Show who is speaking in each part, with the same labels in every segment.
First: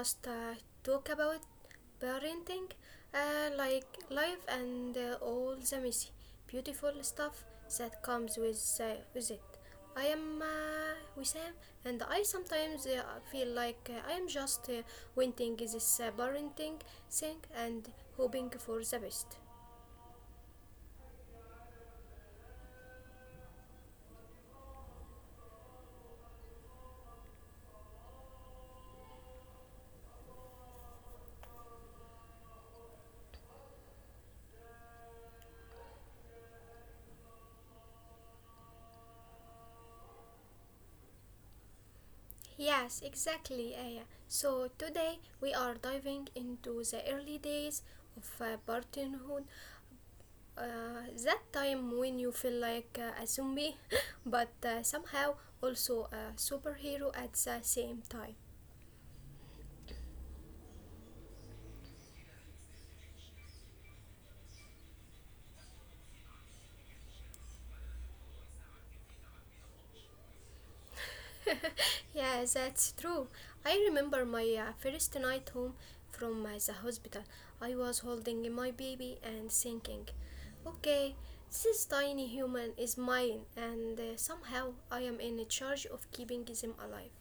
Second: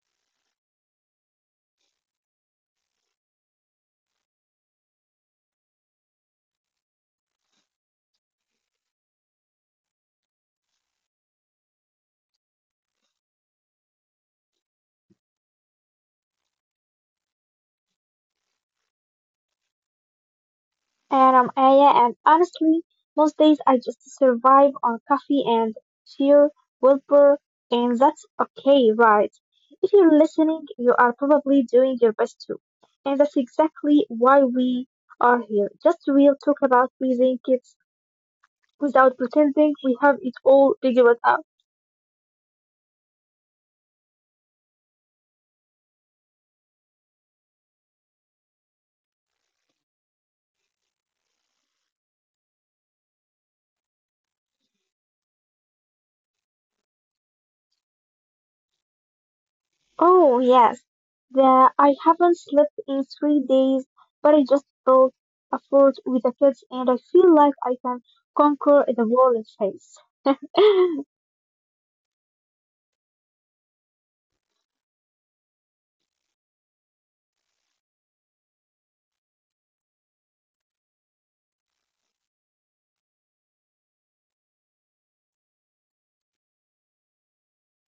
Speaker 1: just talk about parenting, like life and all the messy, beautiful stuff that comes with it. I am Wissam and I sometimes feel like I am just wanting this parenting thing and hoping for the best.
Speaker 2: And I'm Aya, and honestly, most days I just survive on coffee and sheer willpower, and that's okay, right? If you're listening, you are probably doing your best too. And that's exactly why we are here. Just real talk about raising kids without pretending we have it all figured out.
Speaker 1: Yes, exactly, Aya. So today we are diving into the early days of parenthood, that time when you feel like a zombie, but somehow also a superhero at the same time.
Speaker 2: Oh yes, the I haven't slept in 3 days, but I just built a fort with the kids, and I feel like I can conquer the world face.
Speaker 1: Yeah, that's true. I remember my first night home from the hospital. I was holding my baby and thinking, okay, this tiny human is mine, and somehow I am in charge of keeping them alive.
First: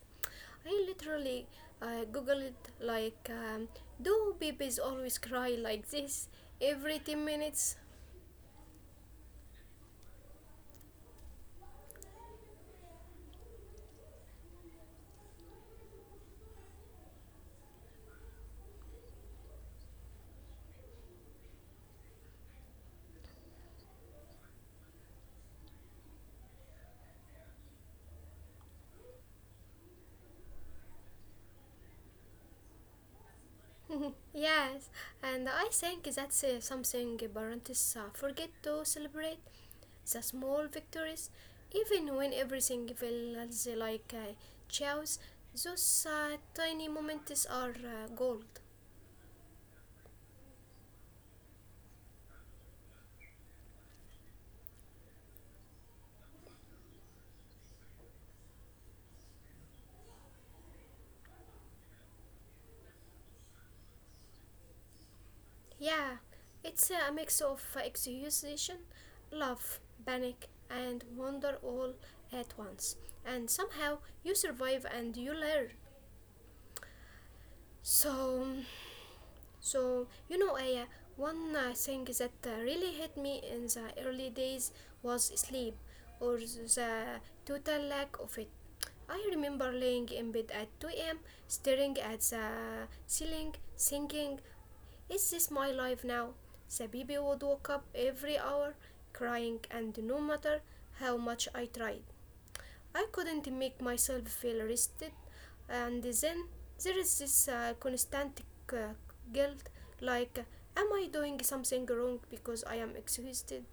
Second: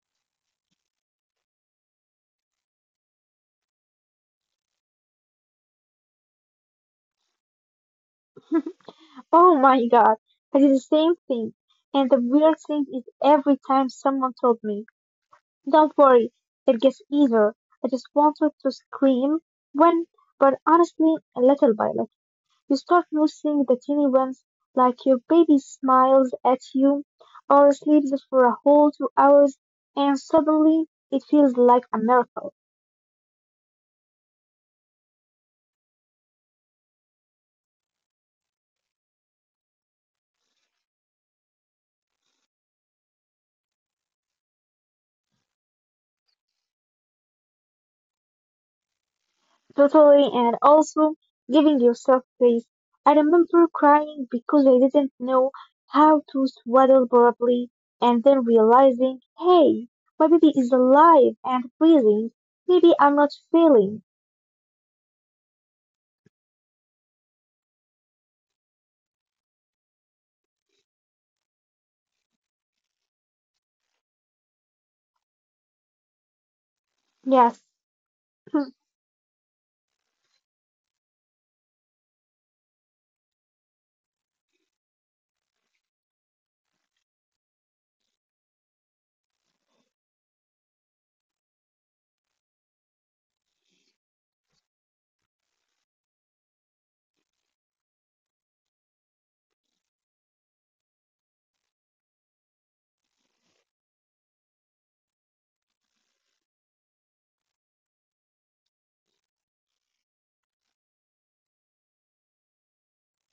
Speaker 1: I literally googled, like, um, do babies always cry like this every 10 minutes?
Speaker 2: oh my god, I did the same thing, and the weird thing is every time someone told me, "Don't worry, it gets easier," I just wanted to scream. When, but honestly, little by little. You start noticing the teeny ones, like your baby smiles at you or sleeps for a whole 2 hours, and suddenly it feels like a miracle.
Speaker 1: Yes, and I think that's something parents forget to celebrate. The small victories, even when everything feels like chaos, those tiny moments are gold.
Speaker 2: Totally, and also giving yourself grace. I remember crying because I didn't know how to swaddle properly, and then realizing, hey, my baby is alive and breathing. Maybe I'm not failing.
Speaker 1: Yeah, it's a mix of exhaustion, love, panic, and wonder all at once. And somehow you survive and you learn.
Speaker 2: Yes.
Speaker 1: So, so, you know, Aya, one thing that really hit me in the early days was sleep, or the total lack of it. I remember laying in bed at 2 a.m., staring at the ceiling, thinking, is this my life now? The baby would wake up every hour, crying, and no matter how much I tried, I couldn't make myself feel rested. And then there is this constant uh, guilt like, am I doing something wrong because I am exhausted?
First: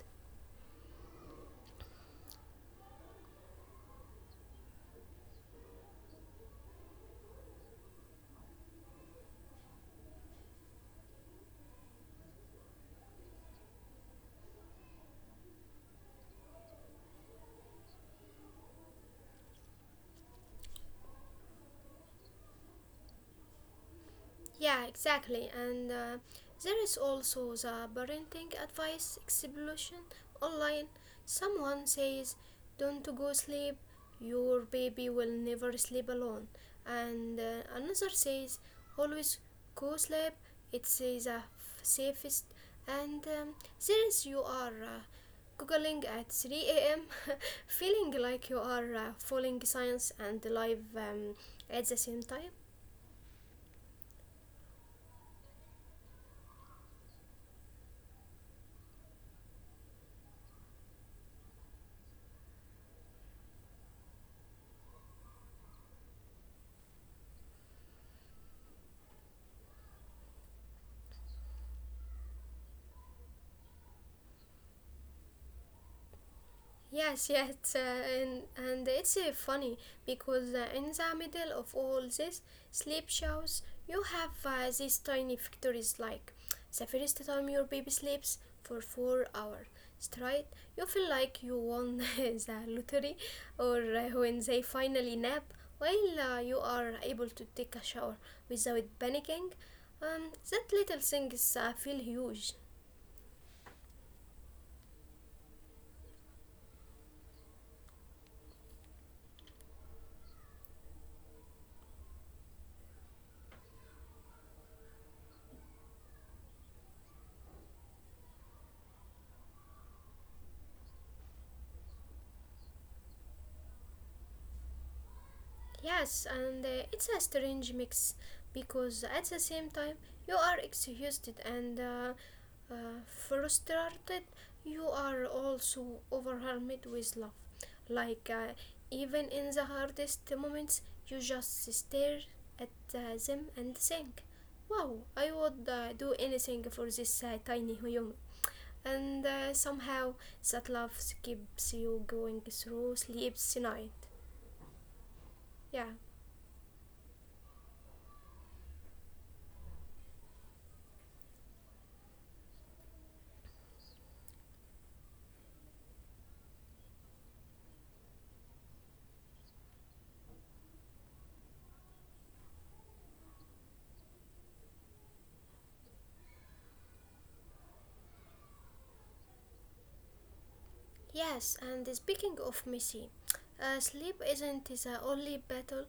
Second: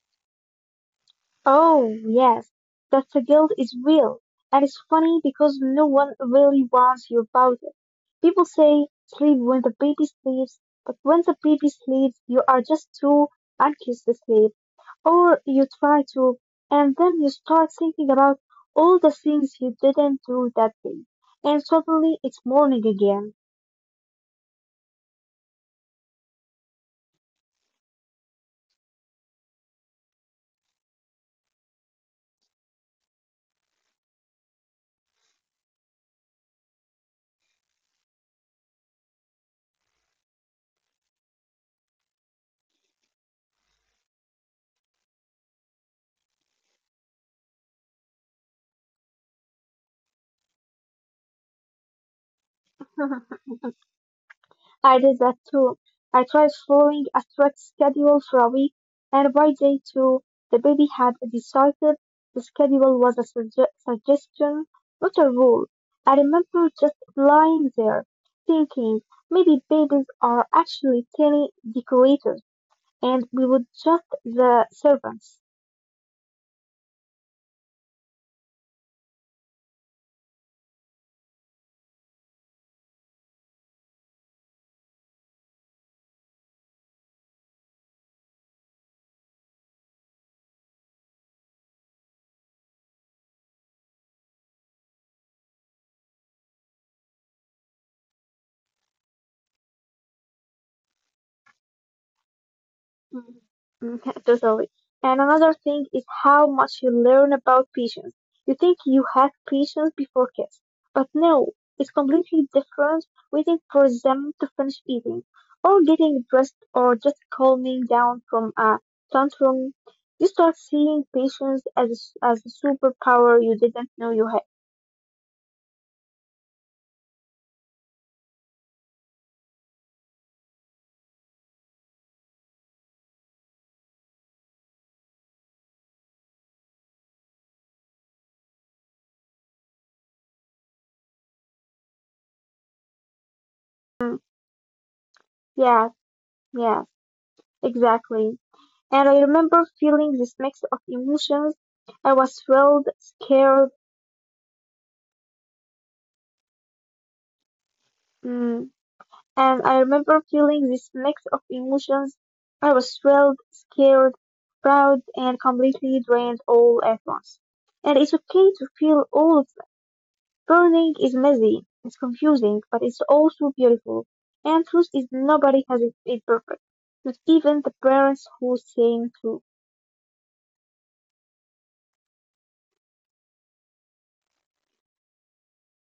Speaker 2: Oh, yes, that the guilt is real. And it's funny because no one really warns you about it. People say sleep when the baby sleeps, but when the baby sleeps, you are just too anxious to sleep, or you try to, and then you start thinking about all the things you didn't do that day. And suddenly it's morning again.
Speaker 1: Yeah, exactly. And there is also the parenting advice explosion online. Someone says, don't go sleep, your baby will never sleep alone. And another says, always go sleep, it's the safest. And there is you are. Googling at 3 a.m., feeling like you are following science and live at the same time.
Speaker 2: I did that too. I tried following a strict schedule for a week, and by day two, the baby had decided the schedule was a suggestion, not a rule. I remember just lying there, thinking maybe babies are actually tiny decorators, and we would just the servants.
Speaker 1: Yes, yes, and it's funny because in the middle of all these sleep shows, you have these tiny victories. Like the first time your baby sleeps for 4 hours straight, you feel like you won the lottery, or when they finally nap while you are able to take a shower without panicking. That little things feel huge.
Speaker 2: Mhm. Mhm, totally. And another thing is how much you learn about patience. You think you have patience before kids, but no, it's completely different waiting for them to finish eating, or getting dressed, or just calming down from a tantrum. You start seeing patience as as a superpower you didn't know you had.
Speaker 1: Yes, and it's a strange mix because at the same time you are exhausted and uh, frustrated, you are also overwhelmed with love. Like, even in the hardest moments, you just stare at them and
Speaker 2: Mm,
Speaker 1: think, wow, I would
Speaker 2: yeah,
Speaker 1: do anything
Speaker 2: yeah,
Speaker 1: for this tiny human.
Speaker 2: exactly. And I
Speaker 1: And
Speaker 2: remember feeling
Speaker 1: somehow
Speaker 2: this mix
Speaker 1: that
Speaker 2: of
Speaker 1: love
Speaker 2: emotions.
Speaker 1: keeps you
Speaker 2: I was
Speaker 1: going
Speaker 2: thrilled,
Speaker 1: through sleeps
Speaker 2: scared,
Speaker 1: night. Yeah.
Speaker 2: mm, And I remember feeling this mix of emotions. I was thrilled, scared, proud, and completely drained all at once. And it's okay to feel all of that. Burning is messy, it's confusing, but it's also beautiful. And truth is nobody has it perfect. Not even the parents who sing true.
Speaker 1: Yes, and speaking of messy, sleep isn't the only battle.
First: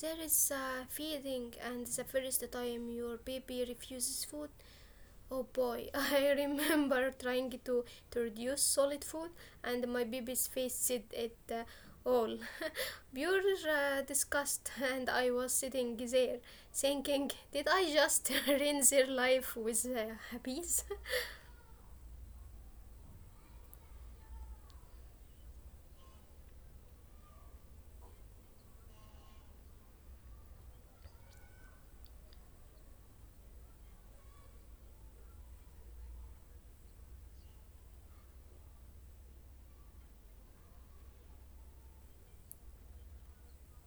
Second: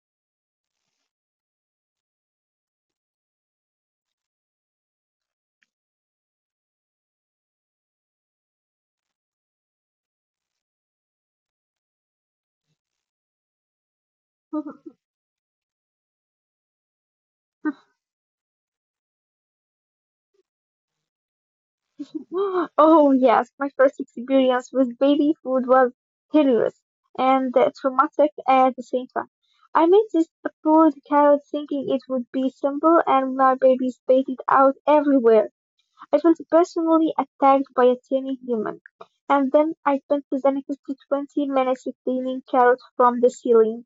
Speaker 1: There is feeding, and the first time your baby refuses food. Oh boy, I remember to reduce solid food, and my baby's face said it all. Pure disgust, and I was sitting there thinking, did I just ruin their life with a piece?
Speaker 2: Oh, yes, my first experience with baby food was hilarious and traumatic at the same time. I made this boiled carrot thinking it would be simple, and my baby spat it out everywhere. I felt personally attacked by a tiny human. And then I spent the next 20 minutes cleaning carrots from the ceiling.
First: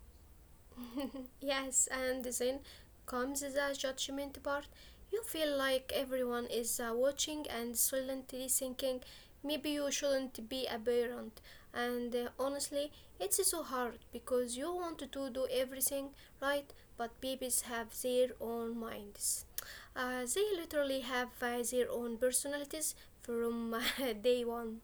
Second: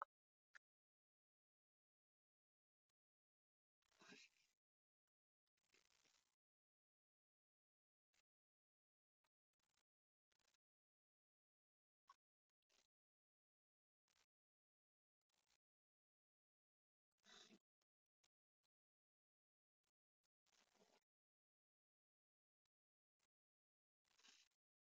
Speaker 1: Yes, and then comes the judgment part. You feel like everyone is watching and silently thinking, maybe you shouldn't be a parent. And honestly, it's so hard because you want to do everything right, but babies have their own minds. They literally have their own personalities from day one.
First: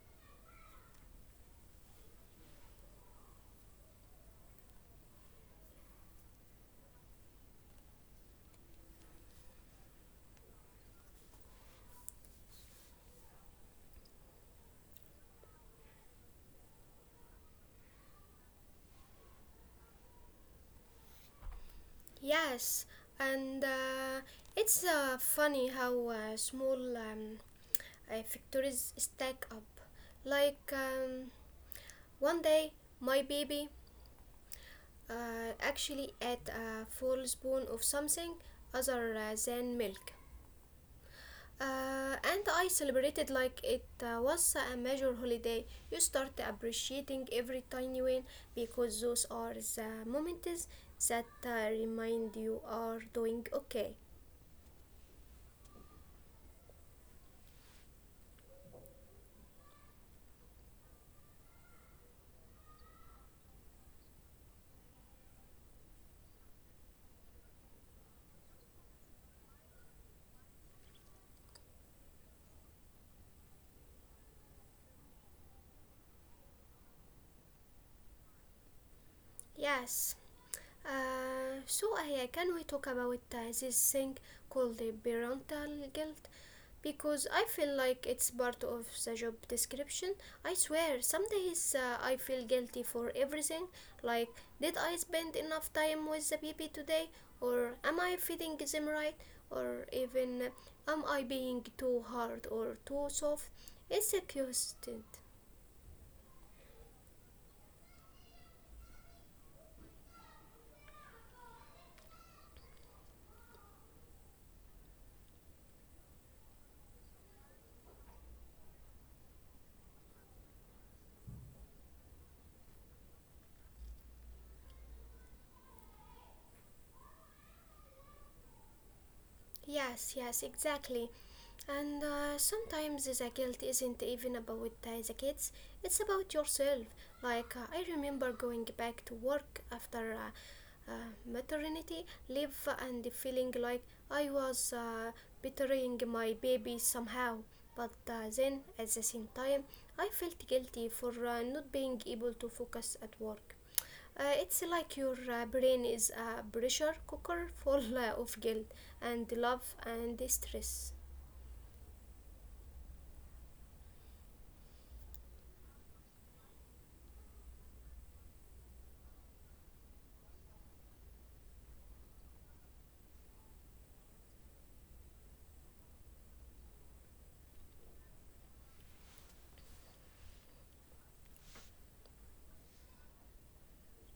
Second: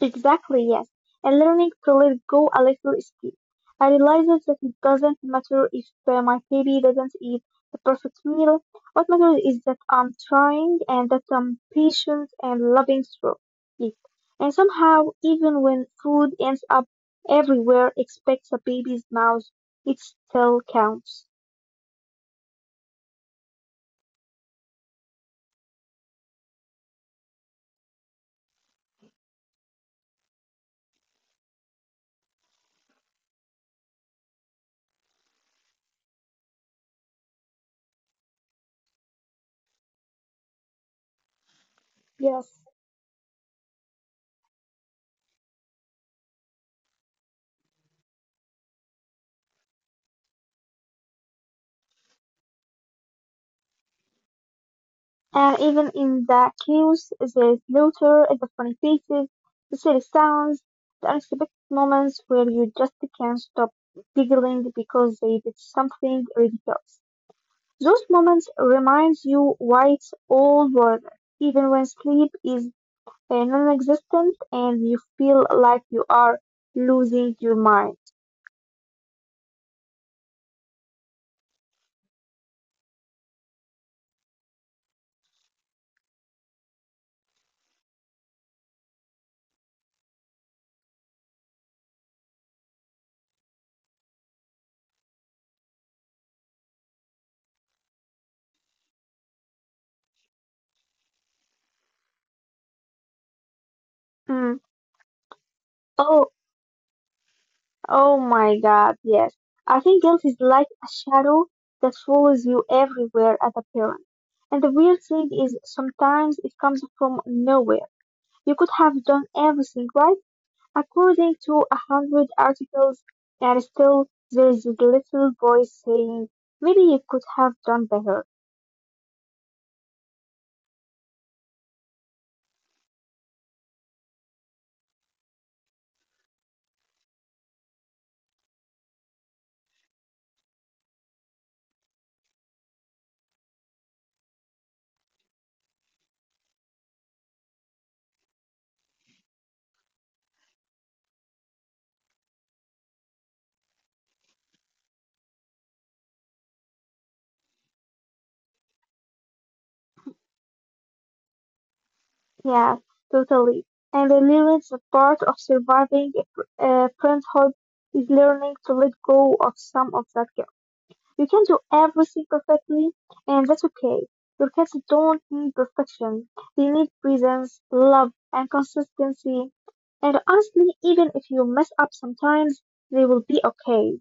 Speaker 2: Exactly, yes. And learning to let go a little is key. I realized that it doesn't matter if my baby doesn't eat the perfect meal. What matters is that I'm trying and that I'm patient and loving through it. And somehow, even when food ends up everywhere except a baby's mouth, it still counts.
Speaker 1: Yes, and it's funny how small factories stack up. Like um, One day, my baby actually ate a full spoon of something other than milk. And
Speaker 2: Yes.
Speaker 1: I celebrated like it was a major holiday. You start appreciating every tiny win because those are the moments that remind you are doing okay.
Speaker 2: And even in the chaos, the slaughter, the funny faces, the silly sounds, the unexpected moments where you just can't stop giggling because they did something ridiculous. Those moments remind you why it's all worth it, even when sleep is non-existent and you feel like you are losing your mind.
Speaker 1: Yes. So I Can we talk about this thing called the parental guilt? Because I feel like it's part of the job description. I swear, some days I feel guilty for everything. Like, did I spend enough time with the baby today? Or am I feeding them right? Or even, am I being too hard or too soft? It's a
Speaker 2: Mm.
Speaker 1: constant.
Speaker 2: Oh, Oh my God, yes. I think guilt is like a shadow that follows you everywhere as a parent. And the weird thing is, sometimes it comes from nowhere. You could have done everything right, according to a hundred articles, and still there is this little voice saying, maybe you could have done better.
Speaker 1: Yes, yes, exactly. And sometimes the guilt isn't even about the kids, it's about yourself. Like, I remember going back to work after maternity leave and feeling like I was betraying my baby somehow. But then at the same time, I felt guilty for not being able to focus at work. It's like your brain is a pressure cooker full of guilt and love and stress.
Speaker 2: Yeah, totally. And the lyrics a part of surviving parenthood is learning to let go of some of that. You can do everything perfectly, and that's okay. Your cats don't need perfection. They need presence, love, and consistency. And honestly, even if you mess up sometimes, they will be okay.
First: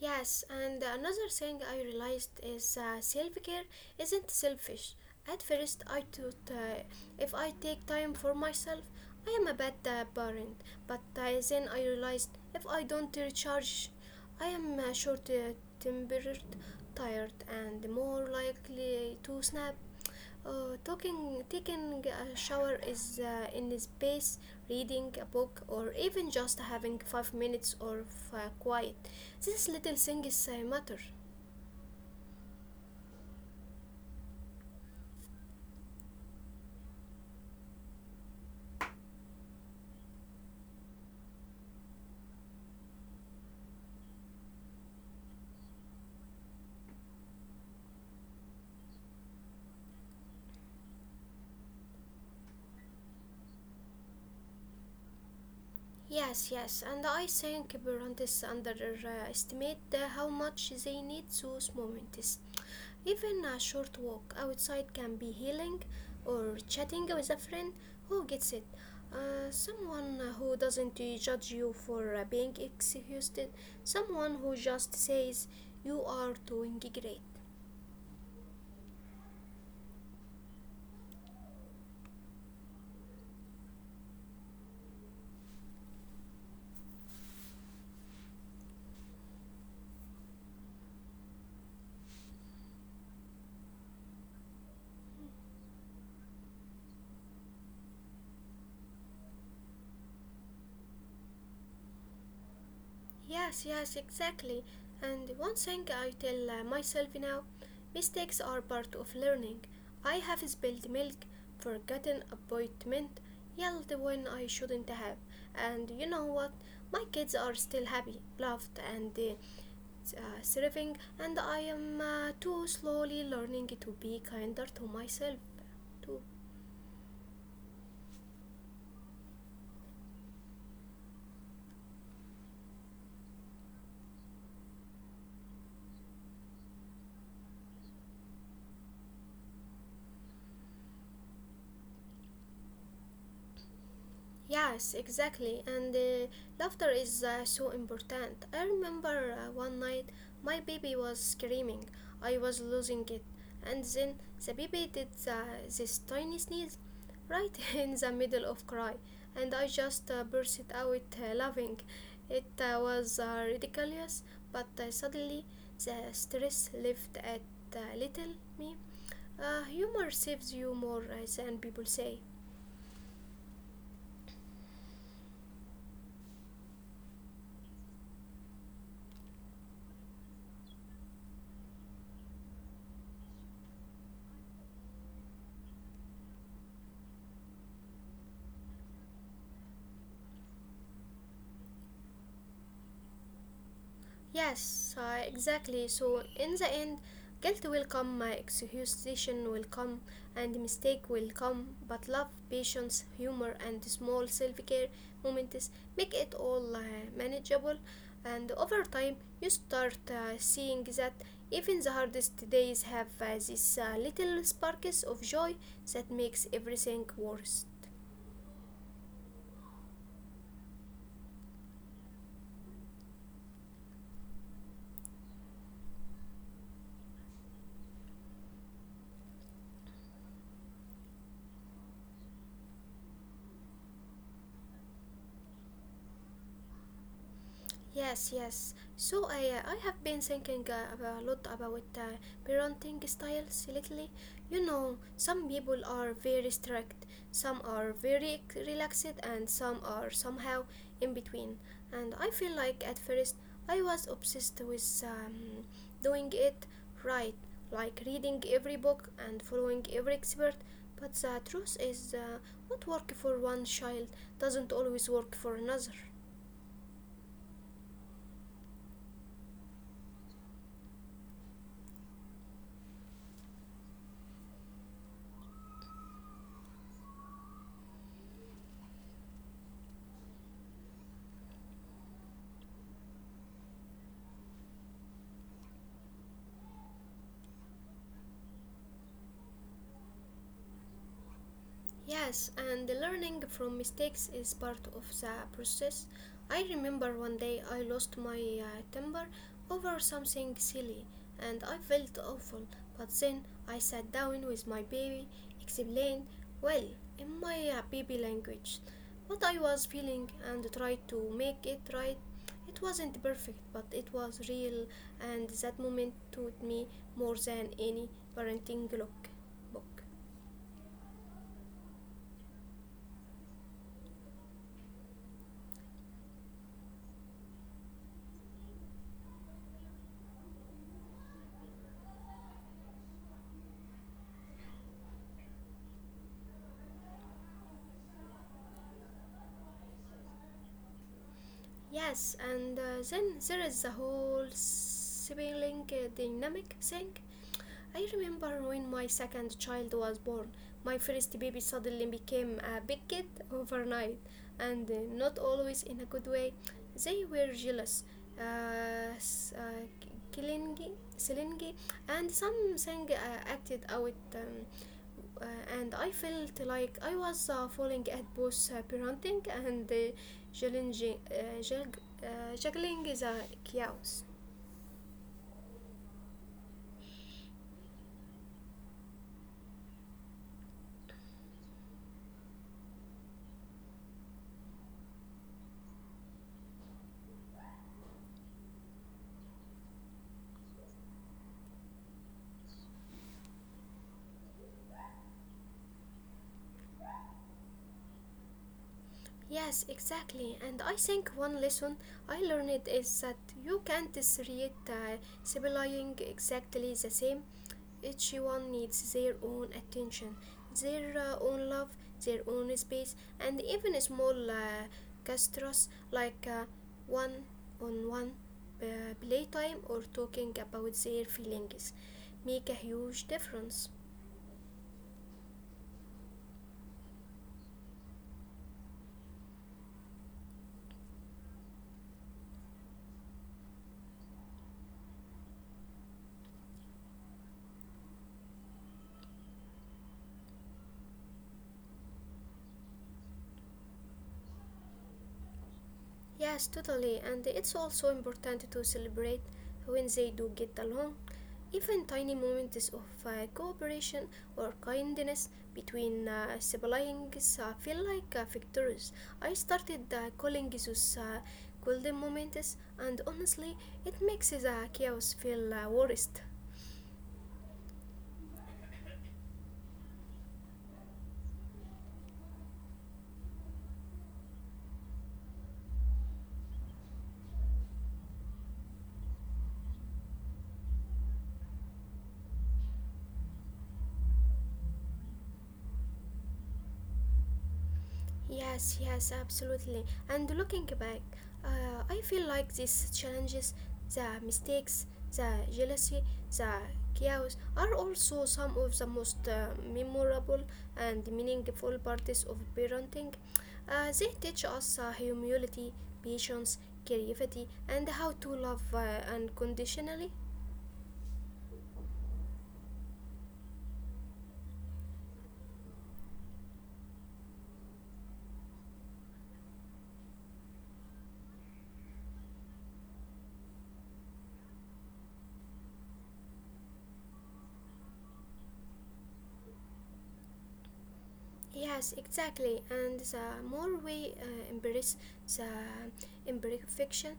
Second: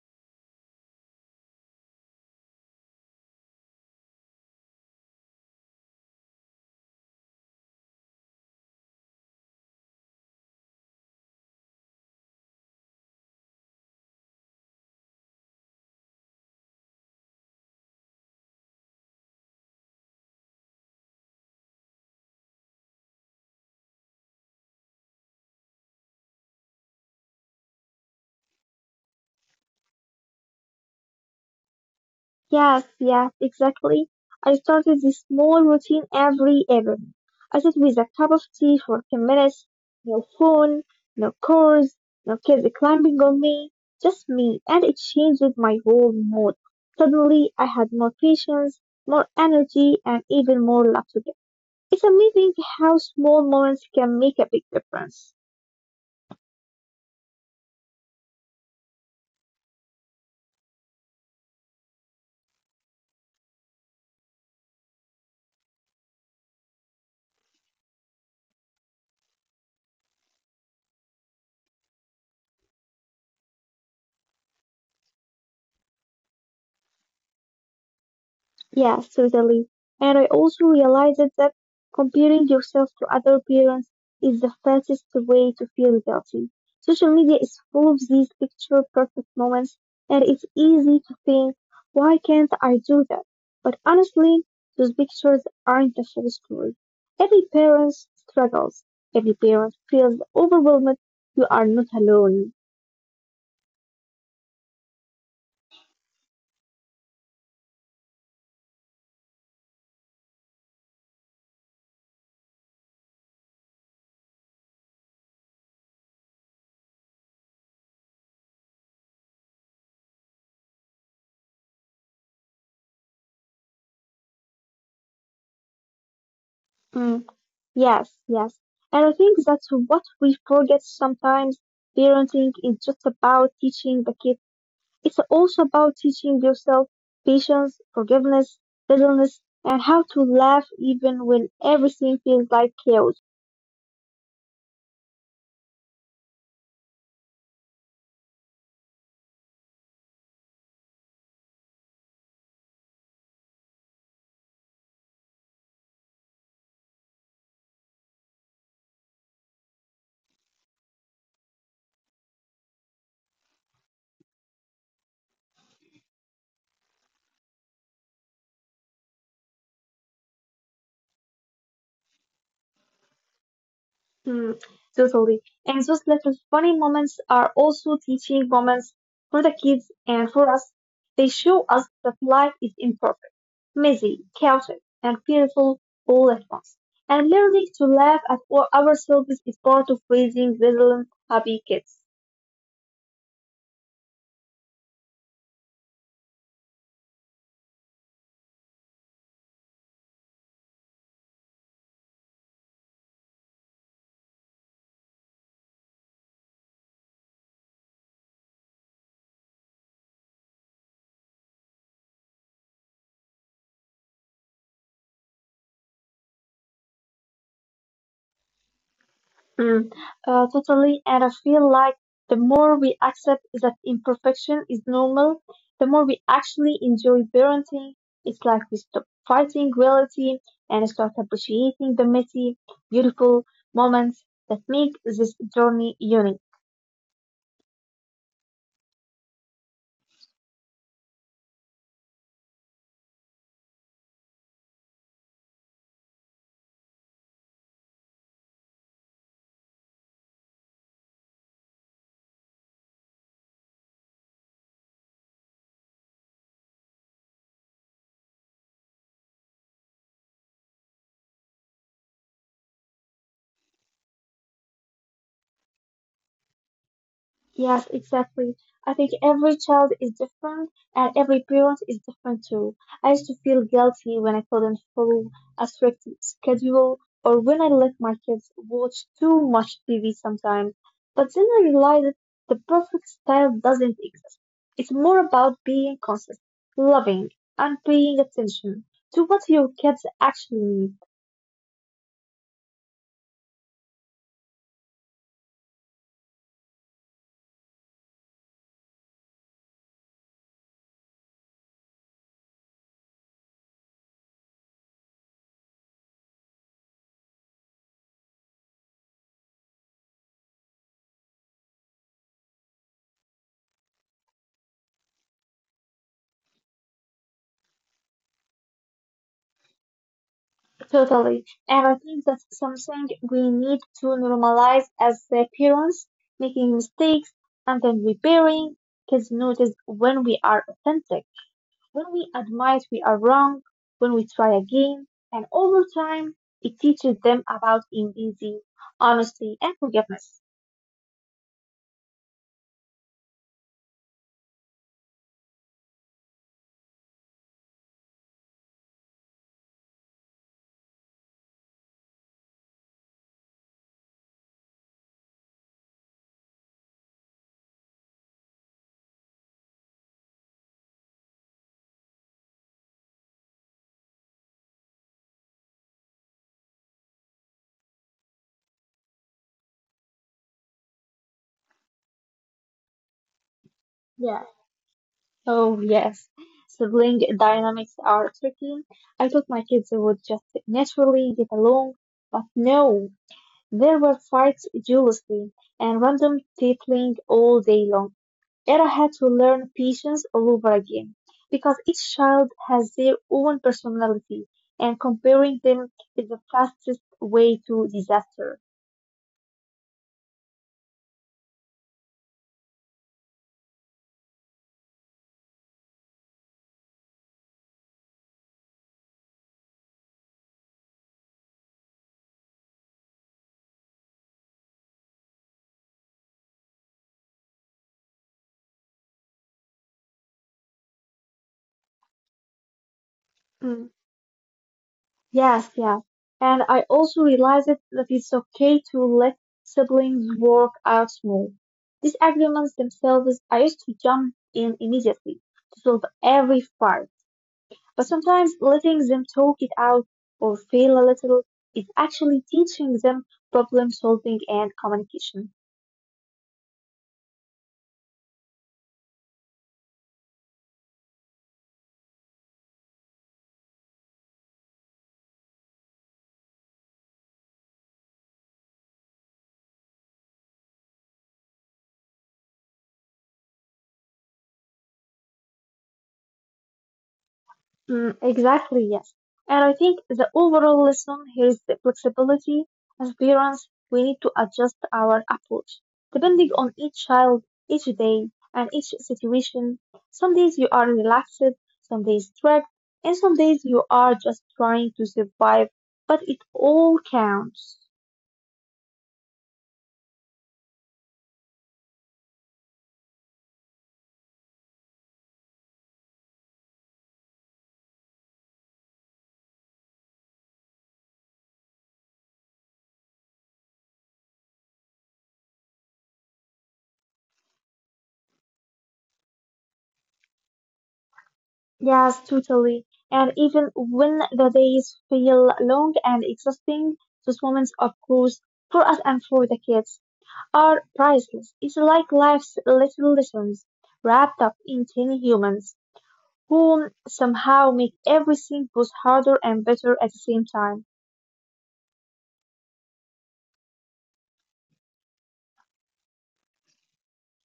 Speaker 1: Yes, and another thing I realized is self care isn't selfish. At first, I thought if I take time for myself, I am a bad parent. But then I realized if I don't recharge, I am short tempered, tired, and more likely to snap. Oh, taking a shower is in space, reading a book, or even just having 5 minutes of quiet. These little things matter.
Speaker 2: Yes, yes, exactly. I started this small routine every evening. I sit with a cup of tea for 10 minutes, no phone, no chores, no kids climbing on me, just me, and it changed my whole mood. Suddenly, I had more patience, more energy, and even more love to give. It's amazing how small moments can make a big difference.
Speaker 1: Yes, yes, and I think parents underestimate how much they need those moments. Even a short walk outside can be healing, or chatting with a friend who gets it. Someone who doesn't judge you for being excused, someone who just says you are doing great.
Speaker 2: Yes, certainly. And I also realized that comparing yourself to other parents is the fastest way to feel guilty. Social media is full of these picture perfect moments, and it's easy to think, why can't I do that? But honestly, those pictures aren't the full story. Every parent struggles. Every parent feels overwhelmed. You are not alone.
Speaker 1: Yes, yes, exactly. And one thing I tell myself now, mistakes are part of learning. I have spilled milk, forgotten appointment, yelled when I shouldn't have. And you know what? My kids are still happy, loved, and thriving, and I am too slowly learning to be kinder to myself, too.
Speaker 2: Yes, yes. And I think that's what we forget sometimes. Parenting is just about teaching the kid. It's also about teaching yourself patience, forgiveness, gentleness, and how to laugh even when everything feels like chaos.
Speaker 1: Yes, exactly. And laughter is so important. I remember one night my baby was screaming. I was losing it. And then the baby did this tiny sneeze right in the middle of cry. And I just burst out laughing. It was ridiculous, but suddenly the stress left at little me. Humor saves you more than people say.
Speaker 2: Mm, totally. And those little funny moments are also teaching moments for the kids and for us. They show us that life is imperfect, messy, chaotic, and beautiful all at once. And learning to laugh at all ourselves is part of raising resilient, happy kids.
Speaker 1: Yes, exactly. So, in the end, guilt will come, my exhaustion will come, and mistake will come, but love, patience, humor, and small self care moments make it all manageable. And over time, you start seeing that even the hardest days have these little sparks of joy that makes everything worth.
Speaker 2: Mm, totally. And I feel like the more we accept that imperfection is normal, the more we actually enjoy parenting. It's like we stop fighting reality and start appreciating the messy, beautiful moments that make this journey unique.
Speaker 1: Yes, yes. I have been thinking a lot about parenting styles lately. You know, some people are very strict, some are very relaxed, and some are somehow in between. And I feel like at first I was obsessed with doing it right, like reading every book and following every expert. But the truth is, what works for one child doesn't always work for another.
Speaker 2: Yes, exactly. I think every child is different and every parent is different too. I used to feel guilty when I couldn't follow a strict schedule or when I let my kids watch too much TV sometimes. But then I realized the perfect style doesn't exist. It's more about being consistent, loving, and paying attention to what your kids actually need.
Speaker 1: Yes, and the learning from mistakes is part of the process. I remember one day I lost my temper over something silly and I felt awful, but then I sat down with my baby, explained, well, in my baby language, what I was feeling and tried to make it right. It wasn't perfect, but it was real, and that moment taught me more than any parenting book.
Speaker 2: Totally. And I think that's something we need to normalize as parents, making mistakes and then repairing. Kids notice when we are authentic, when we admit we are wrong, when we try again. And over time, it teaches them about empathy, honesty, and forgiveness.
Speaker 1: Yes, and then there is the whole sibling dynamic thing. I remember when my second child was born, my first baby suddenly became a big kid overnight, and not always in a good way. They were jealous, uh, s- uh, clingy, clingy, and something acted out. And I felt like I was falling at both parenting and juggling the
Speaker 2: Yeah.
Speaker 1: chaos.
Speaker 2: Oh, yes. Sibling dynamics are tricky. I thought my kids would just naturally get along, but no, there were fights duelistry and random battling all day long. Era had to learn patience all over again because each child has their own personality and comparing them is the fastest way to disaster.
Speaker 1: Yes, exactly. And I think one lesson I learned is that you can't create sibling exactly the same. Each one needs their own attention, their own love, their own space, and even small gestures like one on one uh, playtime or talking about their feelings make a huge
Speaker 2: Mm,
Speaker 1: difference.
Speaker 2: yes, yes. And I also realized that it's okay to let siblings work out more. These arguments themselves, I used to jump in immediately to solve every fight. But sometimes letting them talk it out or fail a little is actually teaching them problem solving and communication.
Speaker 1: Yes, totally, and it's also important to celebrate when they do get along. Even tiny moments of cooperation or kindness between siblings feel like victories. I started calling those golden moments, and honestly, it makes the chaos feel worst.
Speaker 2: Mm, exactly, yes. And I think the overall lesson here is the flexibility. As parents, we need to adjust our approach depending on each child, each day, and each situation. Some days you are relaxed, some days strict, and some days you are just trying to survive, but it all counts.
Speaker 1: Yes, yes, absolutely. And looking back, I feel like these challenges, the mistakes, the jealousy, the chaos are also some of the most memorable and meaningful parts of parenting. They teach us humility, patience, creativity, and how to love unconditionally.
Speaker 2: Yes, totally. And even when the days feel long and exhausting, those moments, of course, for us and for the kids, are priceless. It's like life's little lessons wrapped up in tiny humans who somehow make everything both harder and better at the same time.
Speaker 1: Yes, exactly. And the more we embrace the imperfection,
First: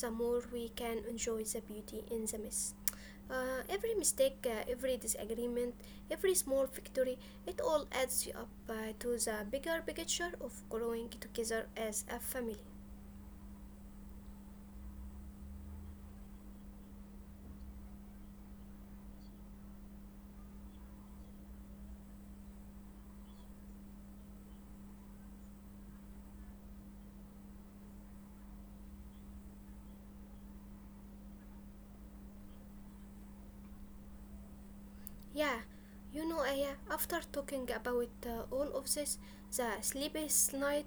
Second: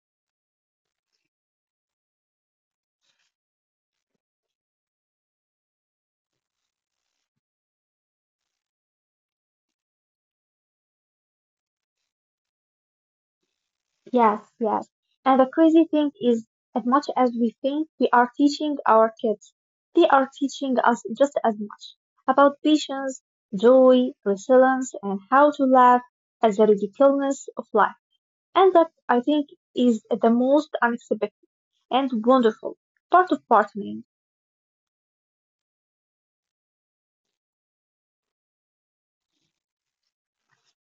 Speaker 1: the more we can enjoy the beauty in the mess. Every mistake, every disagreement, every small victory, it all adds up to the bigger picture of growing together as a family.
Speaker 2: Yes, yes. And the crazy thing is, as much as we think we are teaching our kids, they are teaching us just as much about patience, joy, resilience, and how to laugh at the ridiculousness of life. And that, I think, is the most unexpected and wonderful part of partnering.
Speaker 1: Yeah, you know, Aya, after talking about all of this, the sleepless night,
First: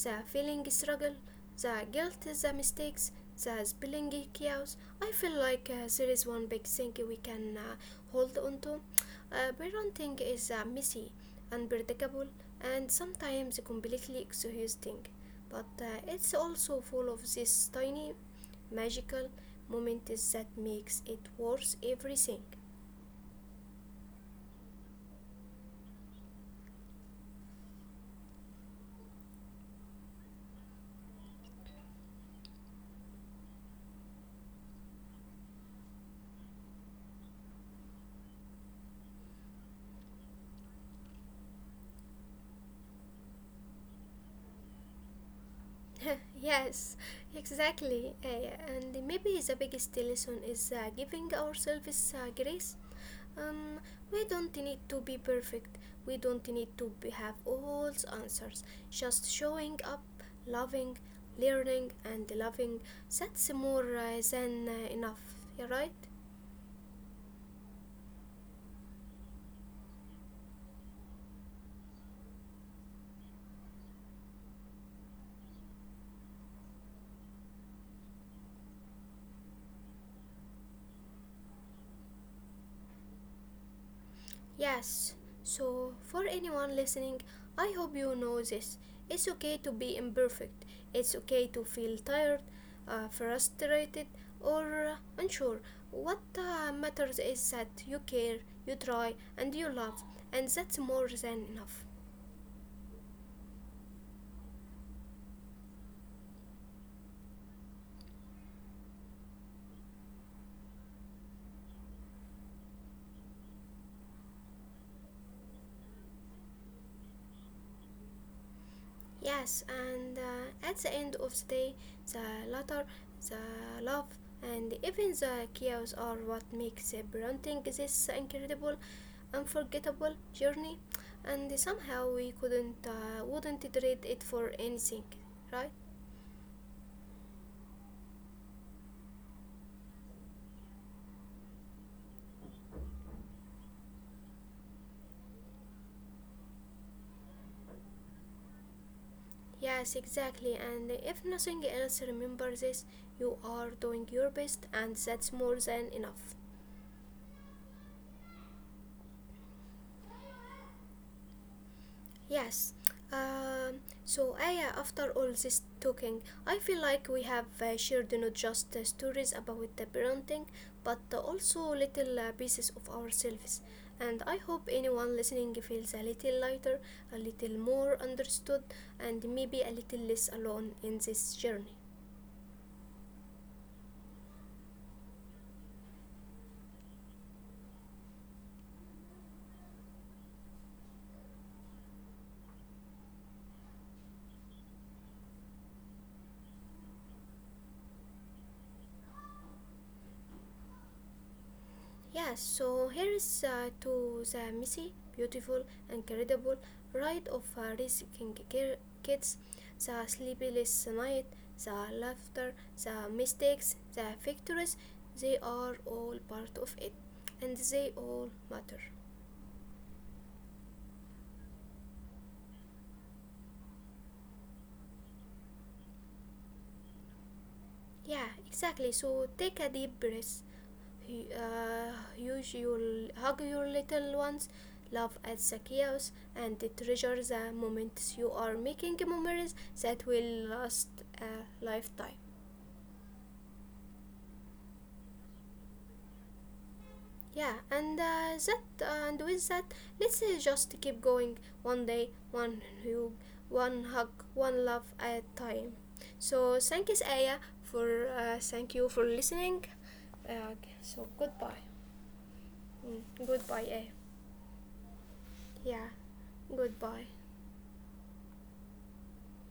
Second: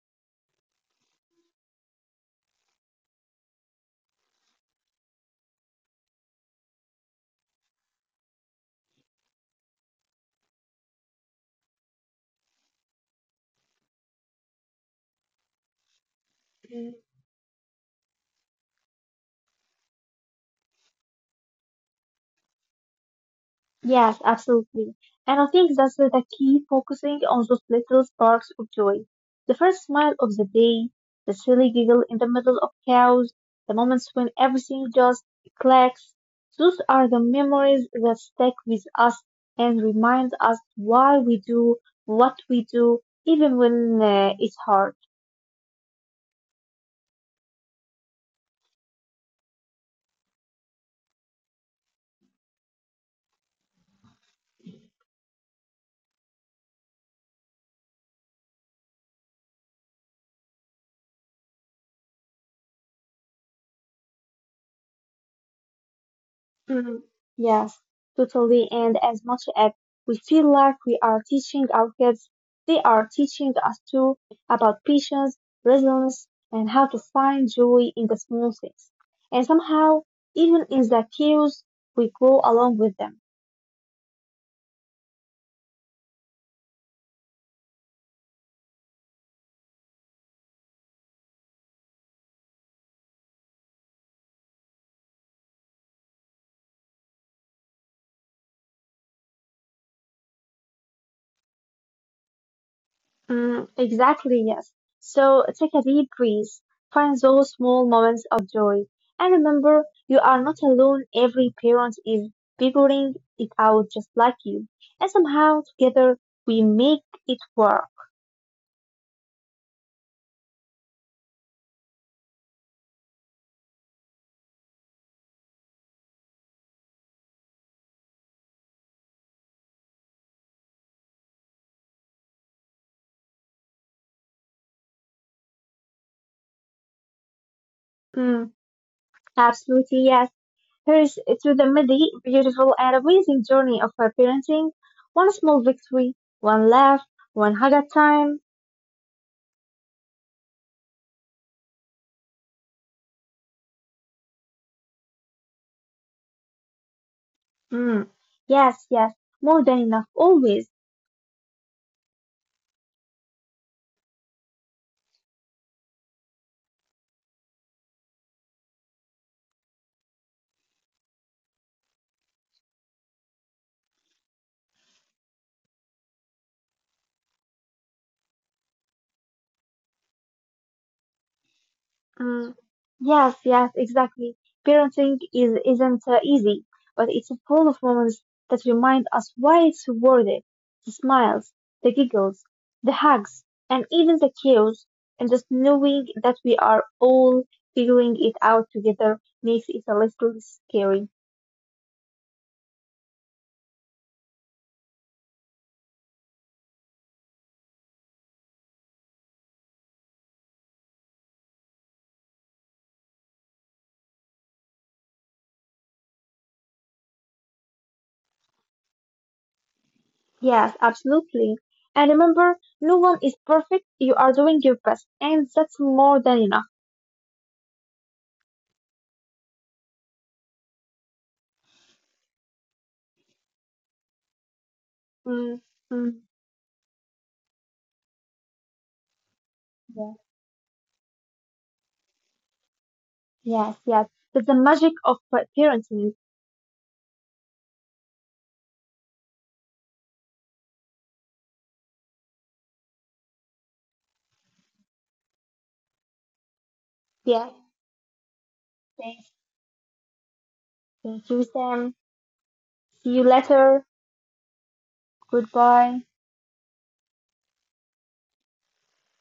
Speaker 1: the feeling struggle, the guilt, the mistakes, the spilling chaos, I feel like there is one big thing we can hold on to. Parenting is messy, unpredictable, and sometimes completely exhausting, but it's also full of these tiny, magical moments that makes it worth everything.
Speaker 2: Yes, absolutely. And I think that's the key, focusing on those little sparks of joy. The first smile of the day, the silly giggle in the middle of chaos, the moments when everything just clicks. Those are the memories that stick with us and remind us why we do what we do, even when it's hard.
Speaker 1: Yes, exactly. And maybe the biggest lesson is giving ourselves grace. Um, we don't need to be perfect. We don't need to be, have all the answers. Just showing up, loving, learning, and loving. That's more than enough. You're right.
Speaker 2: Mm, yes, totally. And as much as we feel like we are teaching our kids, they are teaching us too about patience, resilience, and how to find joy in the small things. And somehow, even in the chaos, we grow along with them.
Speaker 1: Yes, so for anyone listening, I hope you know this. It's okay to be imperfect. It's okay to feel tired, frustrated, or unsure. What matters is that you care, you try, and you love, and that's more than enough.
Speaker 2: Mm, exactly, yes. So take a deep breath, find those small moments of joy, and remember you are not alone. Every parent is figuring it out just like you, and somehow together we make it work.
Speaker 1: Yes, and at the end of the day, the laughter, the love, and even the chaos are what makes the parenting this incredible, unforgettable journey. And somehow we couldn't, wouldn't trade it for anything, right?
Speaker 2: Mm, absolutely, yes. Here's to the midi, beautiful and amazing journey of our parenting. One small victory, one laugh, one hug at time.
Speaker 1: Yes, exactly. And if nothing else, remember this: you are doing your best, and that's more than enough.
Speaker 2: Mm, yes, yes, more than enough, always.
Speaker 1: Yes. So, Aya, after all this talking, I feel like we have shared not just stories about the parenting, but also little pieces of ourselves. And I hope anyone listening feels a little lighter, a little more understood, and maybe a little less alone in this journey.
Speaker 2: Mm, yes, yes, exactly. Parenting is isn't easy, but it's full of moments that remind us why it's worth it. The smiles, the giggles, the hugs, and even the chaos, and just knowing that we are all figuring it out together makes it a little scary.
Speaker 1: Yes, so here is to the messy, beautiful, incredible ride of raising kids, the sleepless night, the laughter, the mistakes, the victories, they are all part of it, and they all matter.
Speaker 2: Yes, absolutely. And remember, no one is perfect. You are doing your best, and that's more than enough.
Speaker 1: Yeah, exactly. So take a deep breath. Hu- use your Hug your little ones. Laugh at
Speaker 2: Mm,
Speaker 1: the chaos
Speaker 2: mm.
Speaker 1: and treasure the moments you are making memories
Speaker 2: Yeah.
Speaker 1: that will last a lifetime.
Speaker 2: Yes, yes. But the magic of parenting.
Speaker 1: Yeah, and that and with that, let's just keep going one day, one hug, one love at a time. So thank you, Aya,
Speaker 2: Yes.
Speaker 1: for thank you for
Speaker 2: Thanks.
Speaker 1: listening. Uh, so
Speaker 2: Thank you,
Speaker 1: goodbye.
Speaker 2: Sam. See you
Speaker 1: Mm, good boy,
Speaker 2: later.
Speaker 1: eh?
Speaker 2: Goodbye.
Speaker 1: Yeah, good boy.